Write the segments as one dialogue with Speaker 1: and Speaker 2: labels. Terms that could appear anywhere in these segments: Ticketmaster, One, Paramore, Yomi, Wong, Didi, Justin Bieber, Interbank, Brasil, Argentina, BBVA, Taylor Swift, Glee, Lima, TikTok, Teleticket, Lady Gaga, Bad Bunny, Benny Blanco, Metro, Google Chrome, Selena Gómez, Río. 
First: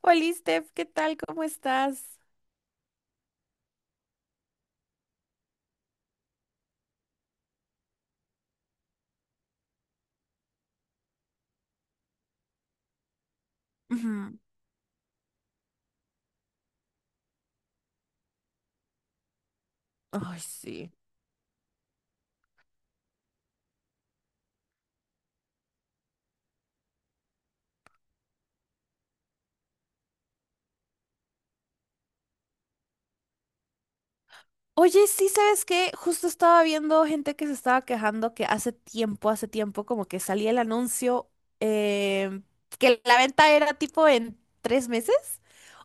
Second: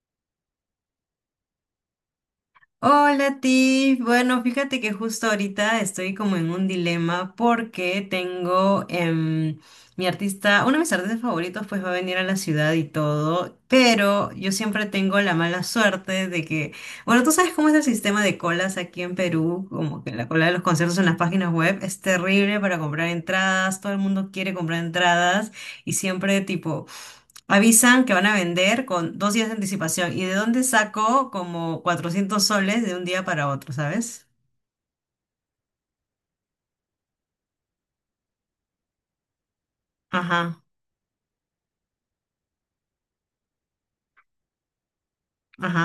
Speaker 1: Hola, Steph, ¿qué tal? ¿Cómo estás?
Speaker 2: Hola Tiff, bueno, fíjate que justo ahorita estoy como en un dilema porque tengo mi artista, uno de mis artistas favoritos pues va a venir a la ciudad y todo, pero
Speaker 1: Ujú.
Speaker 2: yo siempre tengo la mala suerte de que, bueno, tú sabes cómo es el sistema de colas aquí en Perú, como que la
Speaker 1: Ay,
Speaker 2: cola de los
Speaker 1: sí.
Speaker 2: conciertos en las páginas web es terrible para comprar entradas, todo el mundo quiere comprar entradas y siempre tipo... Avisan que van a vender con 2 días de anticipación. ¿Y de dónde saco como 400 soles de un día para otro, sabes?
Speaker 1: Oye, sí, ¿sabes qué? Justo estaba viendo gente que se estaba quejando que hace tiempo, como que salía el
Speaker 2: Ajá,
Speaker 1: anuncio eh, que la venta era tipo en 3 meses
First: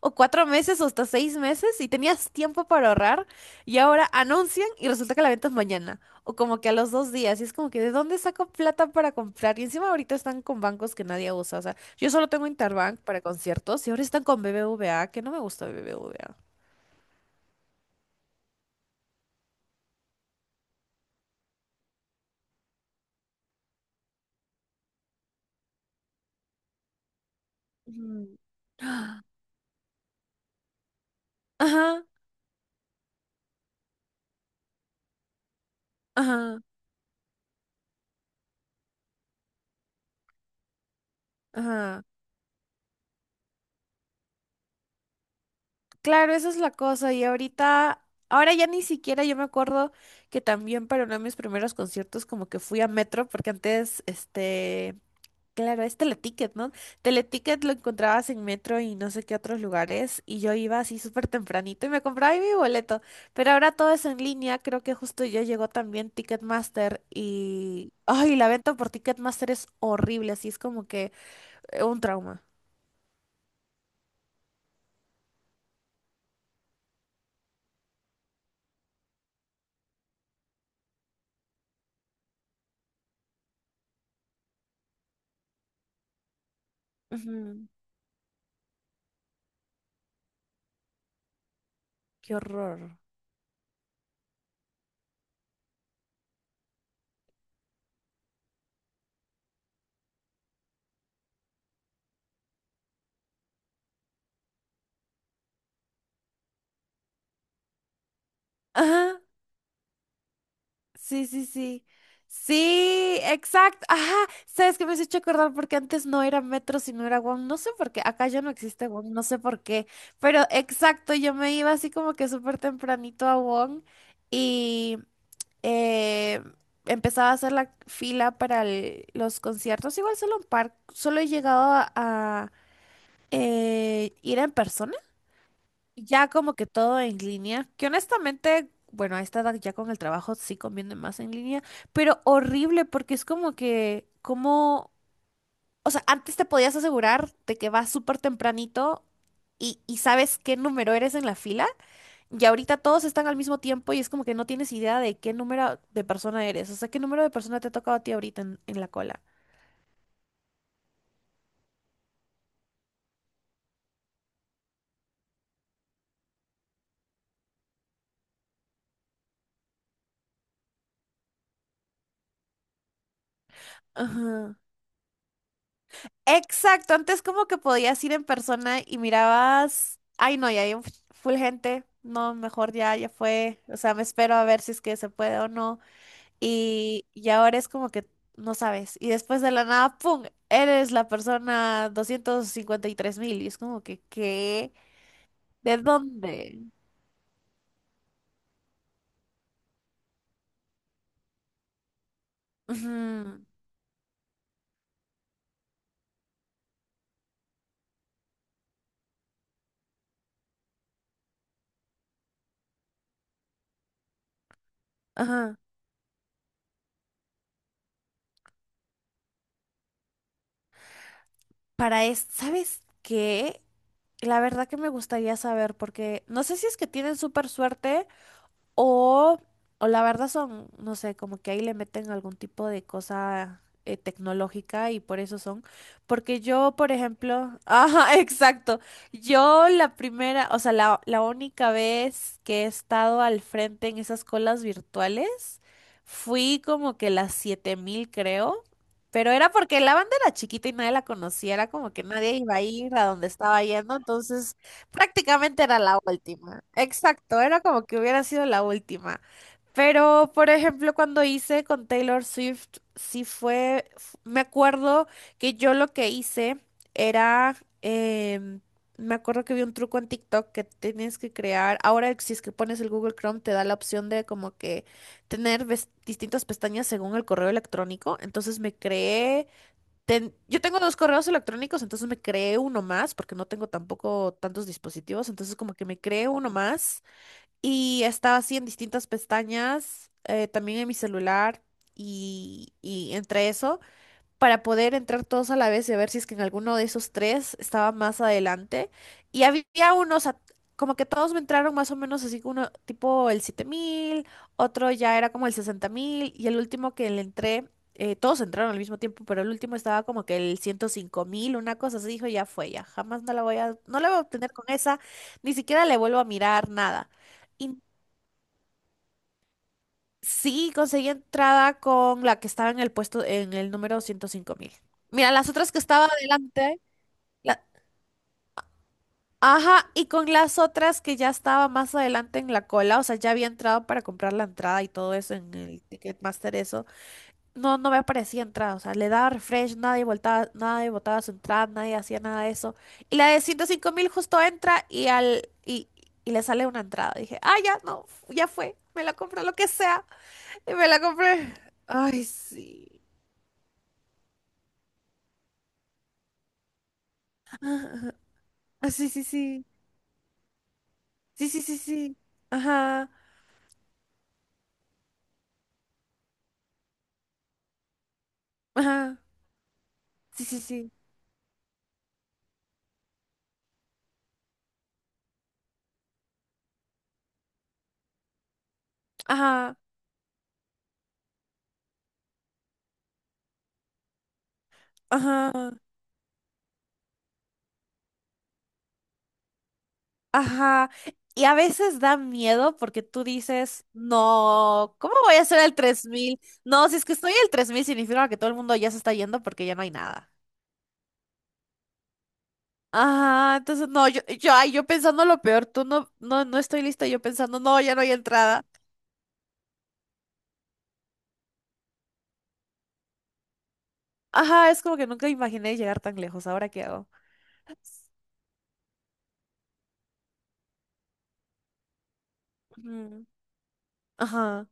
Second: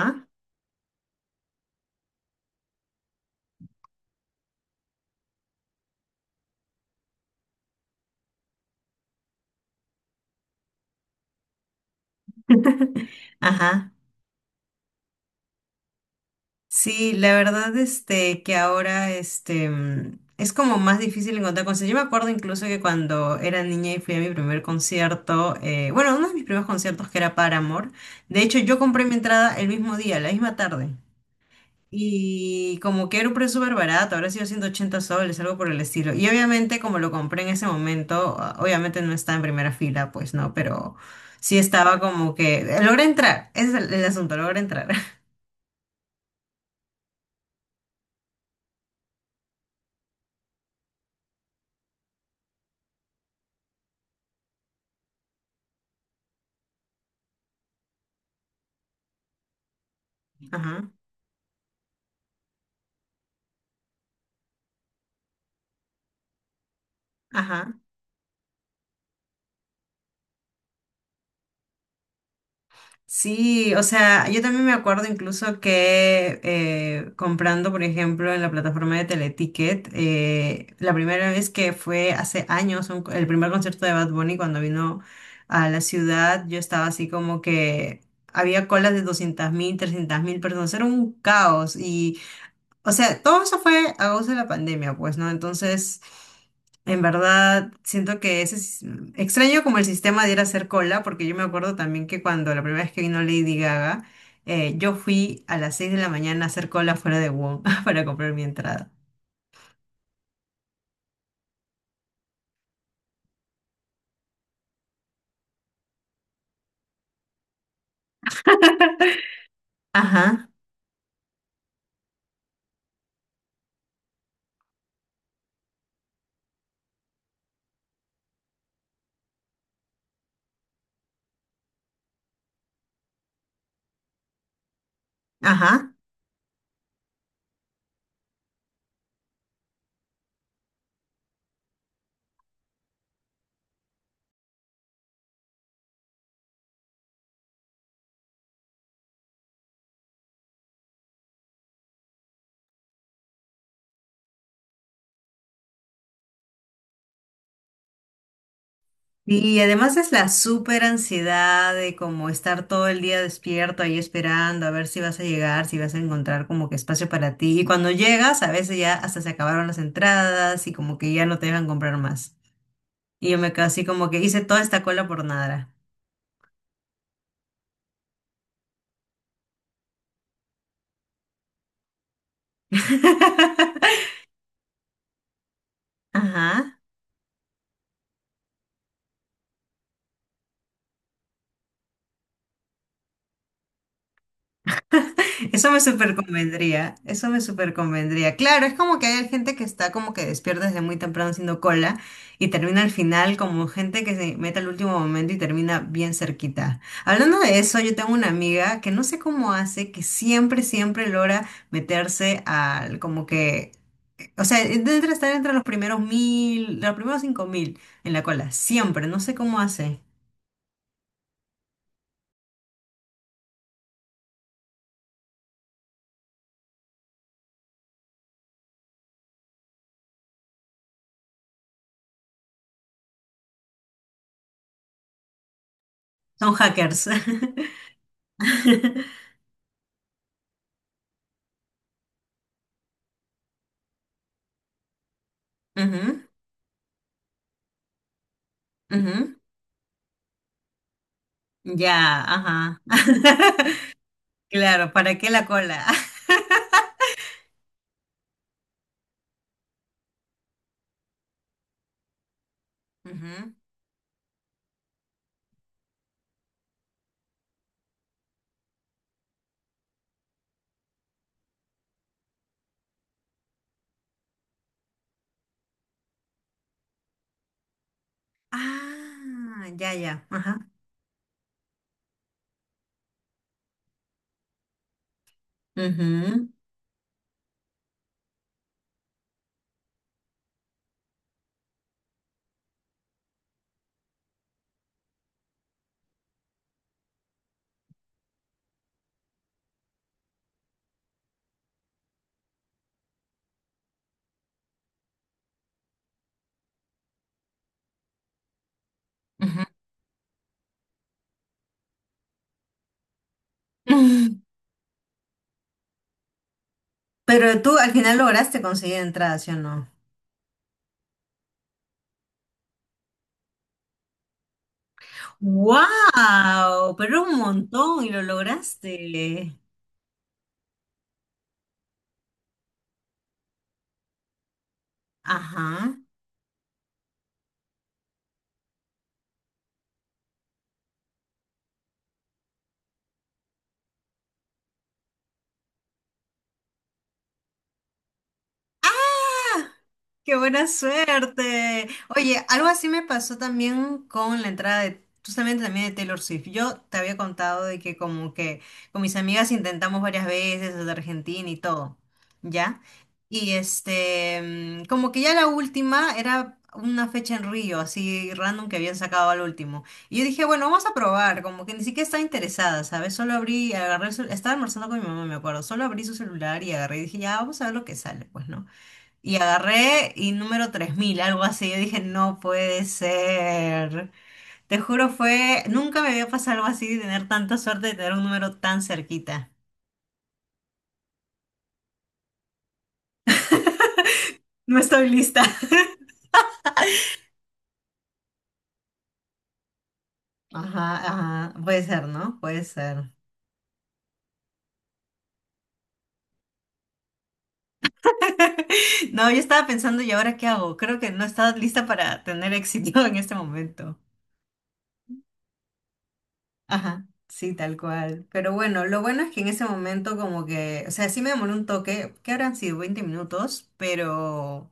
Speaker 1: o 4 meses o hasta 6 meses y tenías tiempo para ahorrar y ahora anuncian y resulta que la venta es mañana o como que a los 2 días y es como que ¿de dónde saco plata para comprar? Y encima ahorita están con bancos que nadie usa, o sea, yo solo tengo Interbank para conciertos y
Speaker 2: ajá.
Speaker 1: ahora están con BBVA, que no me gusta BBVA.
Speaker 2: Sí, la verdad, este, que ahora, este, es como más difícil encontrar conciertos. Yo me acuerdo incluso que cuando era niña y fui a mi primer concierto, bueno, uno de mis primeros conciertos que era Paramore,
Speaker 1: Mm.
Speaker 2: de hecho yo compré mi entrada el mismo día, la misma tarde.
Speaker 1: Ajá.
Speaker 2: Y como que era un precio súper barato, habrá sido 180 soles, algo por el estilo. Y
Speaker 1: Ajá,
Speaker 2: obviamente como lo compré en ese momento, obviamente no estaba en primera fila, pues no, pero sí estaba
Speaker 1: ajá.
Speaker 2: como que... Logré entrar, ese es el asunto, logré entrar.
Speaker 1: Claro, esa es la cosa. Y ahorita, ahora ya ni siquiera yo me acuerdo que también para uno de mis primeros conciertos como que fui a Metro, porque antes, claro, es Teleticket, ¿no? Teleticket lo encontrabas en Metro y no sé qué otros lugares, y yo iba
Speaker 2: Ajá,
Speaker 1: así súper tempranito y me compraba ahí mi boleto. Pero ahora todo es en línea, creo que justo ya llegó también Ticketmaster
Speaker 2: ajá.
Speaker 1: y... Ay, la venta por Ticketmaster es horrible, así es como que un trauma.
Speaker 2: Sí, o sea, yo también me acuerdo incluso que comprando, por ejemplo, en la plataforma de Teleticket, la primera vez que fue hace años, el primer concierto de Bad Bunny cuando vino a la ciudad, yo estaba así como
Speaker 1: Ujú,
Speaker 2: que había colas de 200.000, 300.000 personas, era un caos,
Speaker 1: qué horror.
Speaker 2: o sea, todo eso fue a causa de la pandemia, pues, ¿no? Entonces, en verdad, siento que ese es extraño como el sistema de ir a hacer cola, porque yo me acuerdo también que cuando la primera vez que vino Lady Gaga, yo fui a las 6 de la mañana a hacer cola fuera de Wong para comprar mi entrada.
Speaker 1: Ajá, sí, sí, sí. Sí, exacto. Ajá, sabes que me has hecho acordar porque antes no era metro, sino era One. No sé por qué, acá ya no existe One, no sé por qué. Pero
Speaker 2: Ajá,
Speaker 1: exacto, yo me iba así como que súper tempranito a One y eh, empezaba a hacer la fila para los conciertos. Igual solo un par, solo he llegado a ir en persona
Speaker 2: ajá.
Speaker 1: ya como que todo en línea, que honestamente, bueno, a esta edad ya con el trabajo sí conviene más en línea, pero horrible porque es como que, como, o sea, antes te podías asegurar de que vas súper tempranito y sabes qué número eres en la fila, y ahorita todos están al mismo tiempo y es como que no tienes idea de qué número de persona eres, o sea, qué número de persona te ha tocado a ti ahorita en la cola.
Speaker 2: Y además es la súper ansiedad de como estar todo el día despierto ahí esperando a ver si vas a llegar, si vas a encontrar como que espacio para ti. Y cuando llegas, a veces ya hasta se acabaron las entradas y como que ya no te dejan comprar más. Y yo me quedo así como que hice
Speaker 1: Ajá.
Speaker 2: toda esta cola por nada.
Speaker 1: Exacto, antes como que podías ir en persona y mirabas, ay no, ya hay un full gente, no, mejor ya, ya fue, o sea, me espero a ver si es que se puede o no,
Speaker 2: Ajá.
Speaker 1: y ahora es como que no sabes, y después de la nada, ¡pum!, eres la persona 253.000, y es como que, ¿qué?
Speaker 2: Eso
Speaker 1: ¿De
Speaker 2: me súper
Speaker 1: dónde?
Speaker 2: convendría, eso me súper convendría. Claro, es como que hay gente que está como que despierta desde muy temprano haciendo cola y termina al final
Speaker 1: Ujú,
Speaker 2: como gente que se mete al último momento y termina bien cerquita. Hablando de eso, yo tengo una amiga que no sé cómo hace, que siempre, siempre logra meterse al como que, o sea, debe estar entre
Speaker 1: ajá.
Speaker 2: los primeros 1.000, los primeros 5.000 en la cola, siempre, no sé cómo hace.
Speaker 1: Para esto, ¿sabes qué? La verdad que me gustaría saber, porque no sé si es que tienen súper suerte. O, o la verdad son, no sé, como que ahí le meten algún tipo de cosa tecnológica y por eso son. Porque
Speaker 2: Son
Speaker 1: yo, por
Speaker 2: hackers.
Speaker 1: ejemplo, ajá, exacto. Yo la primera, o sea, la única vez que he estado al frente en esas colas virtuales,
Speaker 2: Ujú,
Speaker 1: fui como que las 7.000 creo. Pero
Speaker 2: ujú.
Speaker 1: era porque la banda era chiquita y nadie la conocía, era como que
Speaker 2: Ya,
Speaker 1: nadie iba a
Speaker 2: ajá.
Speaker 1: ir a donde estaba yendo, entonces
Speaker 2: Claro, ¿para qué la
Speaker 1: prácticamente era
Speaker 2: cola?
Speaker 1: la última. Exacto, era como que hubiera sido la última. Pero, por ejemplo, cuando hice con Taylor Swift, sí
Speaker 2: Ujú.
Speaker 1: fue, me acuerdo que yo lo que hice era, em, me acuerdo que vi un truco en TikTok que tienes que crear, ahora si es que pones el Google Chrome te da la opción de como que tener distintas pestañas según el correo electrónico, entonces me creé
Speaker 2: Ah, ya, ya, ajá.
Speaker 1: yo tengo dos correos electrónicos, entonces me creé uno más, porque no tengo tampoco tantos dispositivos, entonces como que me creé
Speaker 2: Ujú,
Speaker 1: uno más y estaba así en distintas pestañas, también en mi celular y entre esos para poder entrar todos a la vez y ver si es que en alguno de esos tres estaba más adelante. Y había unos, como que todos me entraron más o menos así, uno tipo el 7.000 otro ya era como el 60.000 y el último que le entré, todos entraron al mismo tiempo, pero el
Speaker 2: ujú.
Speaker 1: último estaba como que el 105.000 una cosa así, dijo, ya fue, ya jamás no la voy a
Speaker 2: Mm.
Speaker 1: obtener con esa, ni siquiera le vuelvo a mirar nada.
Speaker 2: Pero tú
Speaker 1: Y
Speaker 2: al final lograste conseguir entrada, ¿sí o no?
Speaker 1: Sí, conseguí entrada con la que estaba en el puesto, en el número 105.000. Mira, las otras que estaba adelante,
Speaker 2: ¡Wow! Pero un
Speaker 1: la-
Speaker 2: montón y lo lograste.
Speaker 1: ajá, y con las otras que ya estaba más adelante en la cola, o sea, ya había entrado para comprar la entrada y todo eso en el
Speaker 2: Ajá.
Speaker 1: Ticketmaster, eso, no, no me aparecía entrada, o sea, le daba refresh, nadie voltaba, nadie botaba su entrada, nadie hacía nada de eso. Y la de 105.000 justo entra y le sale una entrada. Dije, ah, ya, no, ya fue, me la compro lo que sea.
Speaker 2: ¡Qué buena
Speaker 1: Y me la compré.
Speaker 2: suerte!
Speaker 1: Ay,
Speaker 2: Oye, algo así me
Speaker 1: sí.
Speaker 2: pasó también con la entrada de, justamente también de Taylor Swift. Yo te había contado de que como que
Speaker 1: Ah,
Speaker 2: con
Speaker 1: sí,
Speaker 2: mis
Speaker 1: sí,
Speaker 2: amigas
Speaker 1: sí.
Speaker 2: intentamos varias veces desde Argentina
Speaker 1: Sí,
Speaker 2: y
Speaker 1: sí, sí,
Speaker 2: todo,
Speaker 1: sí.
Speaker 2: ¿ya?
Speaker 1: Ajá.
Speaker 2: Y este, como que ya la última era una fecha en Río, así random que habían
Speaker 1: Ajá.
Speaker 2: sacado al último. Y yo dije,
Speaker 1: Sí, sí,
Speaker 2: bueno, vamos
Speaker 1: sí.
Speaker 2: a probar, como que ni siquiera estaba interesada, ¿sabes? Solo abrí, agarré estaba almorzando con mi mamá, me acuerdo, solo abrí su celular y agarré y dije, ya, vamos a ver lo que sale, pues, ¿no? Y
Speaker 1: Ajá.
Speaker 2: agarré y número 3.000 algo así. Yo dije, no puede ser. Te juro,
Speaker 1: Ajá.
Speaker 2: fue. Nunca me había pasado algo así de tener tanta suerte de tener un número tan cerquita.
Speaker 1: Ajá. Y a veces da miedo porque tú dices,
Speaker 2: No
Speaker 1: no,
Speaker 2: estoy
Speaker 1: ¿cómo voy
Speaker 2: lista.
Speaker 1: a hacer el 3.000? No, si es que estoy el 3.000 significa que todo el mundo ya se está yendo porque ya no hay nada.
Speaker 2: Ajá, ajá. Puede ser, ¿no? Puede ser.
Speaker 1: Ajá, entonces no, ay, yo pensando lo peor, tú no, no, no estoy lista, yo pensando, no, ya no hay entrada.
Speaker 2: No, yo estaba pensando, ¿y ahora qué hago? Creo que no estaba lista para tener éxito en este momento.
Speaker 1: Ajá, es como que nunca imaginé llegar tan lejos, ¿ahora qué
Speaker 2: Ajá,
Speaker 1: hago?
Speaker 2: sí, tal cual. Pero bueno, lo bueno es que en ese momento como que, o sea, sí me demoré un toque, que habrán sido 20
Speaker 1: Ujú.
Speaker 2: minutos,
Speaker 1: Ajá.
Speaker 2: pero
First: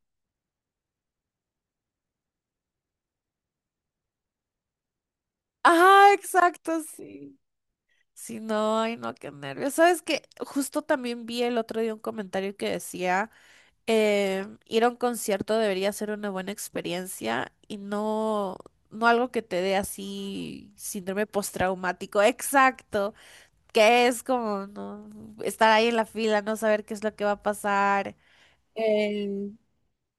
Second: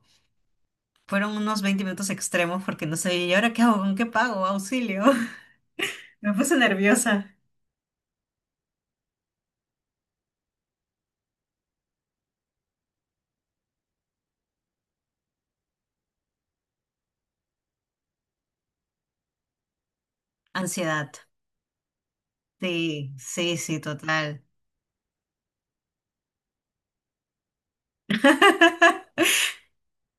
Speaker 2: fueron unos 20 minutos extremos porque no sé, ¿y ahora qué hago? ¿Con qué pago? Auxilio.
Speaker 1: Ajá,
Speaker 2: Me puse
Speaker 1: exacto,
Speaker 2: nerviosa.
Speaker 1: sí. Sí, no, ay, no, qué nervios. ¿Sabes qué? Justo también vi el otro día un comentario que decía, ir a un concierto debería ser una buena experiencia y no, no algo que te dé así
Speaker 2: Ansiedad.
Speaker 1: síndrome postraumático.
Speaker 2: Sí,
Speaker 1: Exacto,
Speaker 2: sí, sí,
Speaker 1: que es
Speaker 2: total.
Speaker 1: como no, estar ahí en la fila, no saber qué es lo que va a pasar. Eh,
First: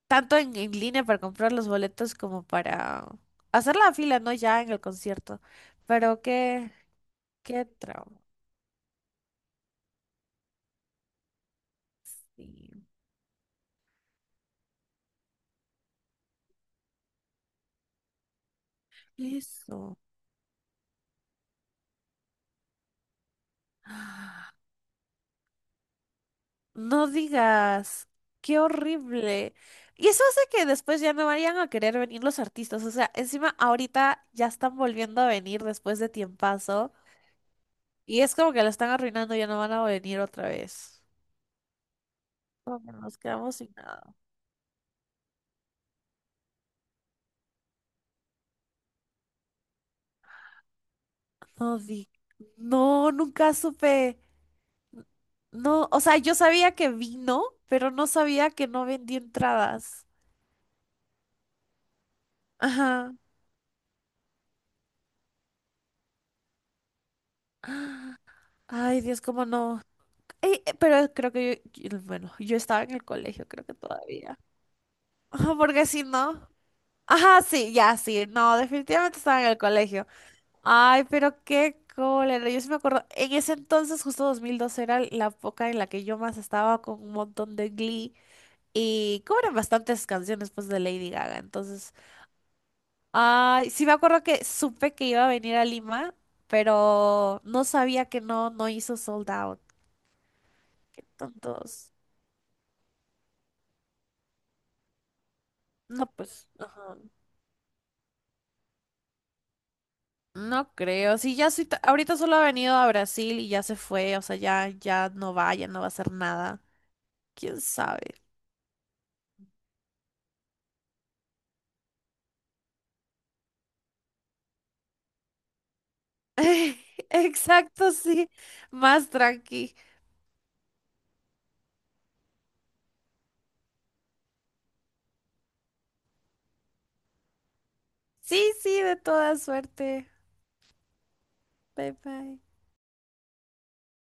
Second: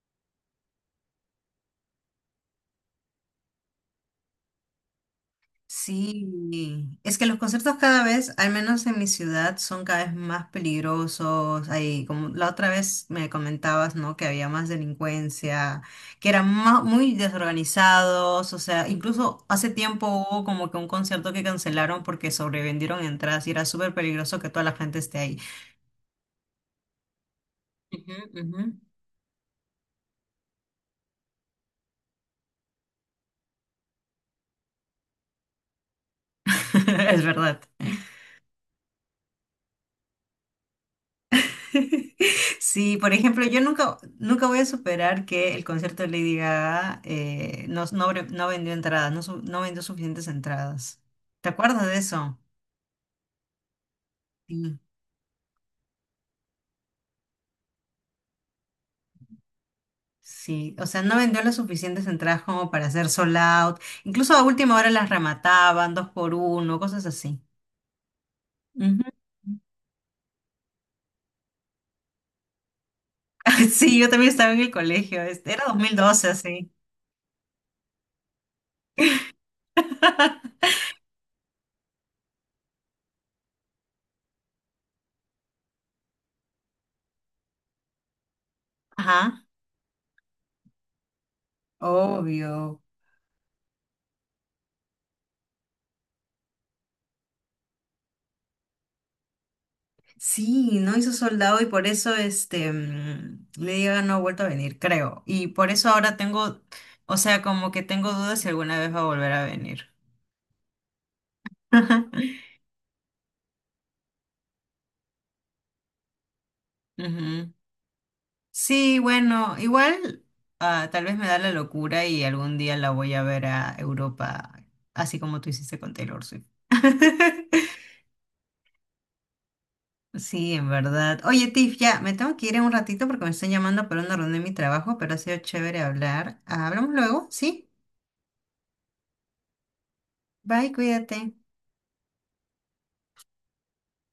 Speaker 1: Tanto en línea para comprar los boletos como para hacer la fila, ¿no? Ya en el concierto. Pero
Speaker 2: Sí,
Speaker 1: qué,
Speaker 2: es que los
Speaker 1: qué
Speaker 2: conciertos cada
Speaker 1: trauma.
Speaker 2: vez, al menos en mi ciudad, son cada vez más peligrosos. Ahí, como la otra
Speaker 1: Sí.
Speaker 2: vez me comentabas, ¿no? Que había más delincuencia, que eran muy desorganizados. O sea, incluso hace
Speaker 1: Eso.
Speaker 2: tiempo hubo como que un concierto que cancelaron porque sobrevendieron entradas y era súper peligroso que toda la gente esté ahí.
Speaker 1: No digas,
Speaker 2: Ujú,
Speaker 1: qué
Speaker 2: ujú.
Speaker 1: horrible. Y eso hace que después ya no vayan a querer venir los artistas. O sea, encima ahorita ya están volviendo a venir después de tiempazo.
Speaker 2: Es verdad.
Speaker 1: Y es como que lo están arruinando, ya no van a venir otra vez. Como que
Speaker 2: Sí, por
Speaker 1: nos
Speaker 2: ejemplo,
Speaker 1: quedamos
Speaker 2: yo
Speaker 1: sin
Speaker 2: nunca,
Speaker 1: nada.
Speaker 2: nunca voy a superar que el concierto de Lady Gaga no vendió entradas, no, no vendió suficientes entradas. ¿Te
Speaker 1: No
Speaker 2: acuerdas de
Speaker 1: di.
Speaker 2: eso?
Speaker 1: No, nunca supe.
Speaker 2: Sí.
Speaker 1: No, o sea, yo sabía que vino, pero no sabía que no, vendí entradas.
Speaker 2: Sí, o sea, no vendió las suficientes entradas como para hacer
Speaker 1: Ajá.
Speaker 2: sold out. Incluso a última hora las remataban, dos por uno, cosas así.
Speaker 1: Ay,
Speaker 2: Ujú.
Speaker 1: Dios, cómo no. Ey, pero creo que yo, bueno, yo estaba en el colegio, creo que
Speaker 2: Sí, yo también
Speaker 1: todavía.
Speaker 2: estaba en el colegio, este,
Speaker 1: Ajá,
Speaker 2: era dos
Speaker 1: porque
Speaker 2: mil
Speaker 1: si
Speaker 2: doce
Speaker 1: no.
Speaker 2: así.
Speaker 1: Ajá, sí, ya, sí. No, definitivamente estaba en el colegio. Ay, pero qué cólera. Yo sí me acuerdo, en ese entonces, justo 2002 era la época en la que yo más estaba con un montón de Glee. Y
Speaker 2: Ajá,
Speaker 1: cobran bastantes canciones, pues, de Lady Gaga. Entonces,
Speaker 2: obvio.
Speaker 1: ay, sí me acuerdo que supe que iba a venir a Lima, pero no sabía que no, no hizo sold out.
Speaker 2: Sí, no
Speaker 1: Qué
Speaker 2: hizo soldado y por
Speaker 1: tontos.
Speaker 2: eso este Lady Gaga no ha vuelto a venir, creo. Y por eso
Speaker 1: No,
Speaker 2: ahora
Speaker 1: pues,
Speaker 2: tengo,
Speaker 1: ajá.
Speaker 2: o sea, como que tengo dudas si alguna vez va a volver a venir.
Speaker 1: No creo. Sí, ya sí, ahorita solo ha venido a Brasil y ya se fue. O sea, ya, ya no va a hacer nada.
Speaker 2: Ujú.
Speaker 1: ¿Quién sabe?
Speaker 2: Sí, bueno, igual tal vez me da la locura y algún día la voy a ver a Europa, así como tú hiciste con Taylor Swift.
Speaker 1: Exacto, sí. Más tranqui.
Speaker 2: Sí, en verdad. Oye, Tiff, ya me tengo que ir en un ratito porque me están llamando por una reunión de mi trabajo, pero ha sido chévere hablar. Hablamos luego, ¿sí?
Speaker 1: Sí, sí, de toda suerte.
Speaker 2: Bye, cuídate.
Speaker 1: Bye bye.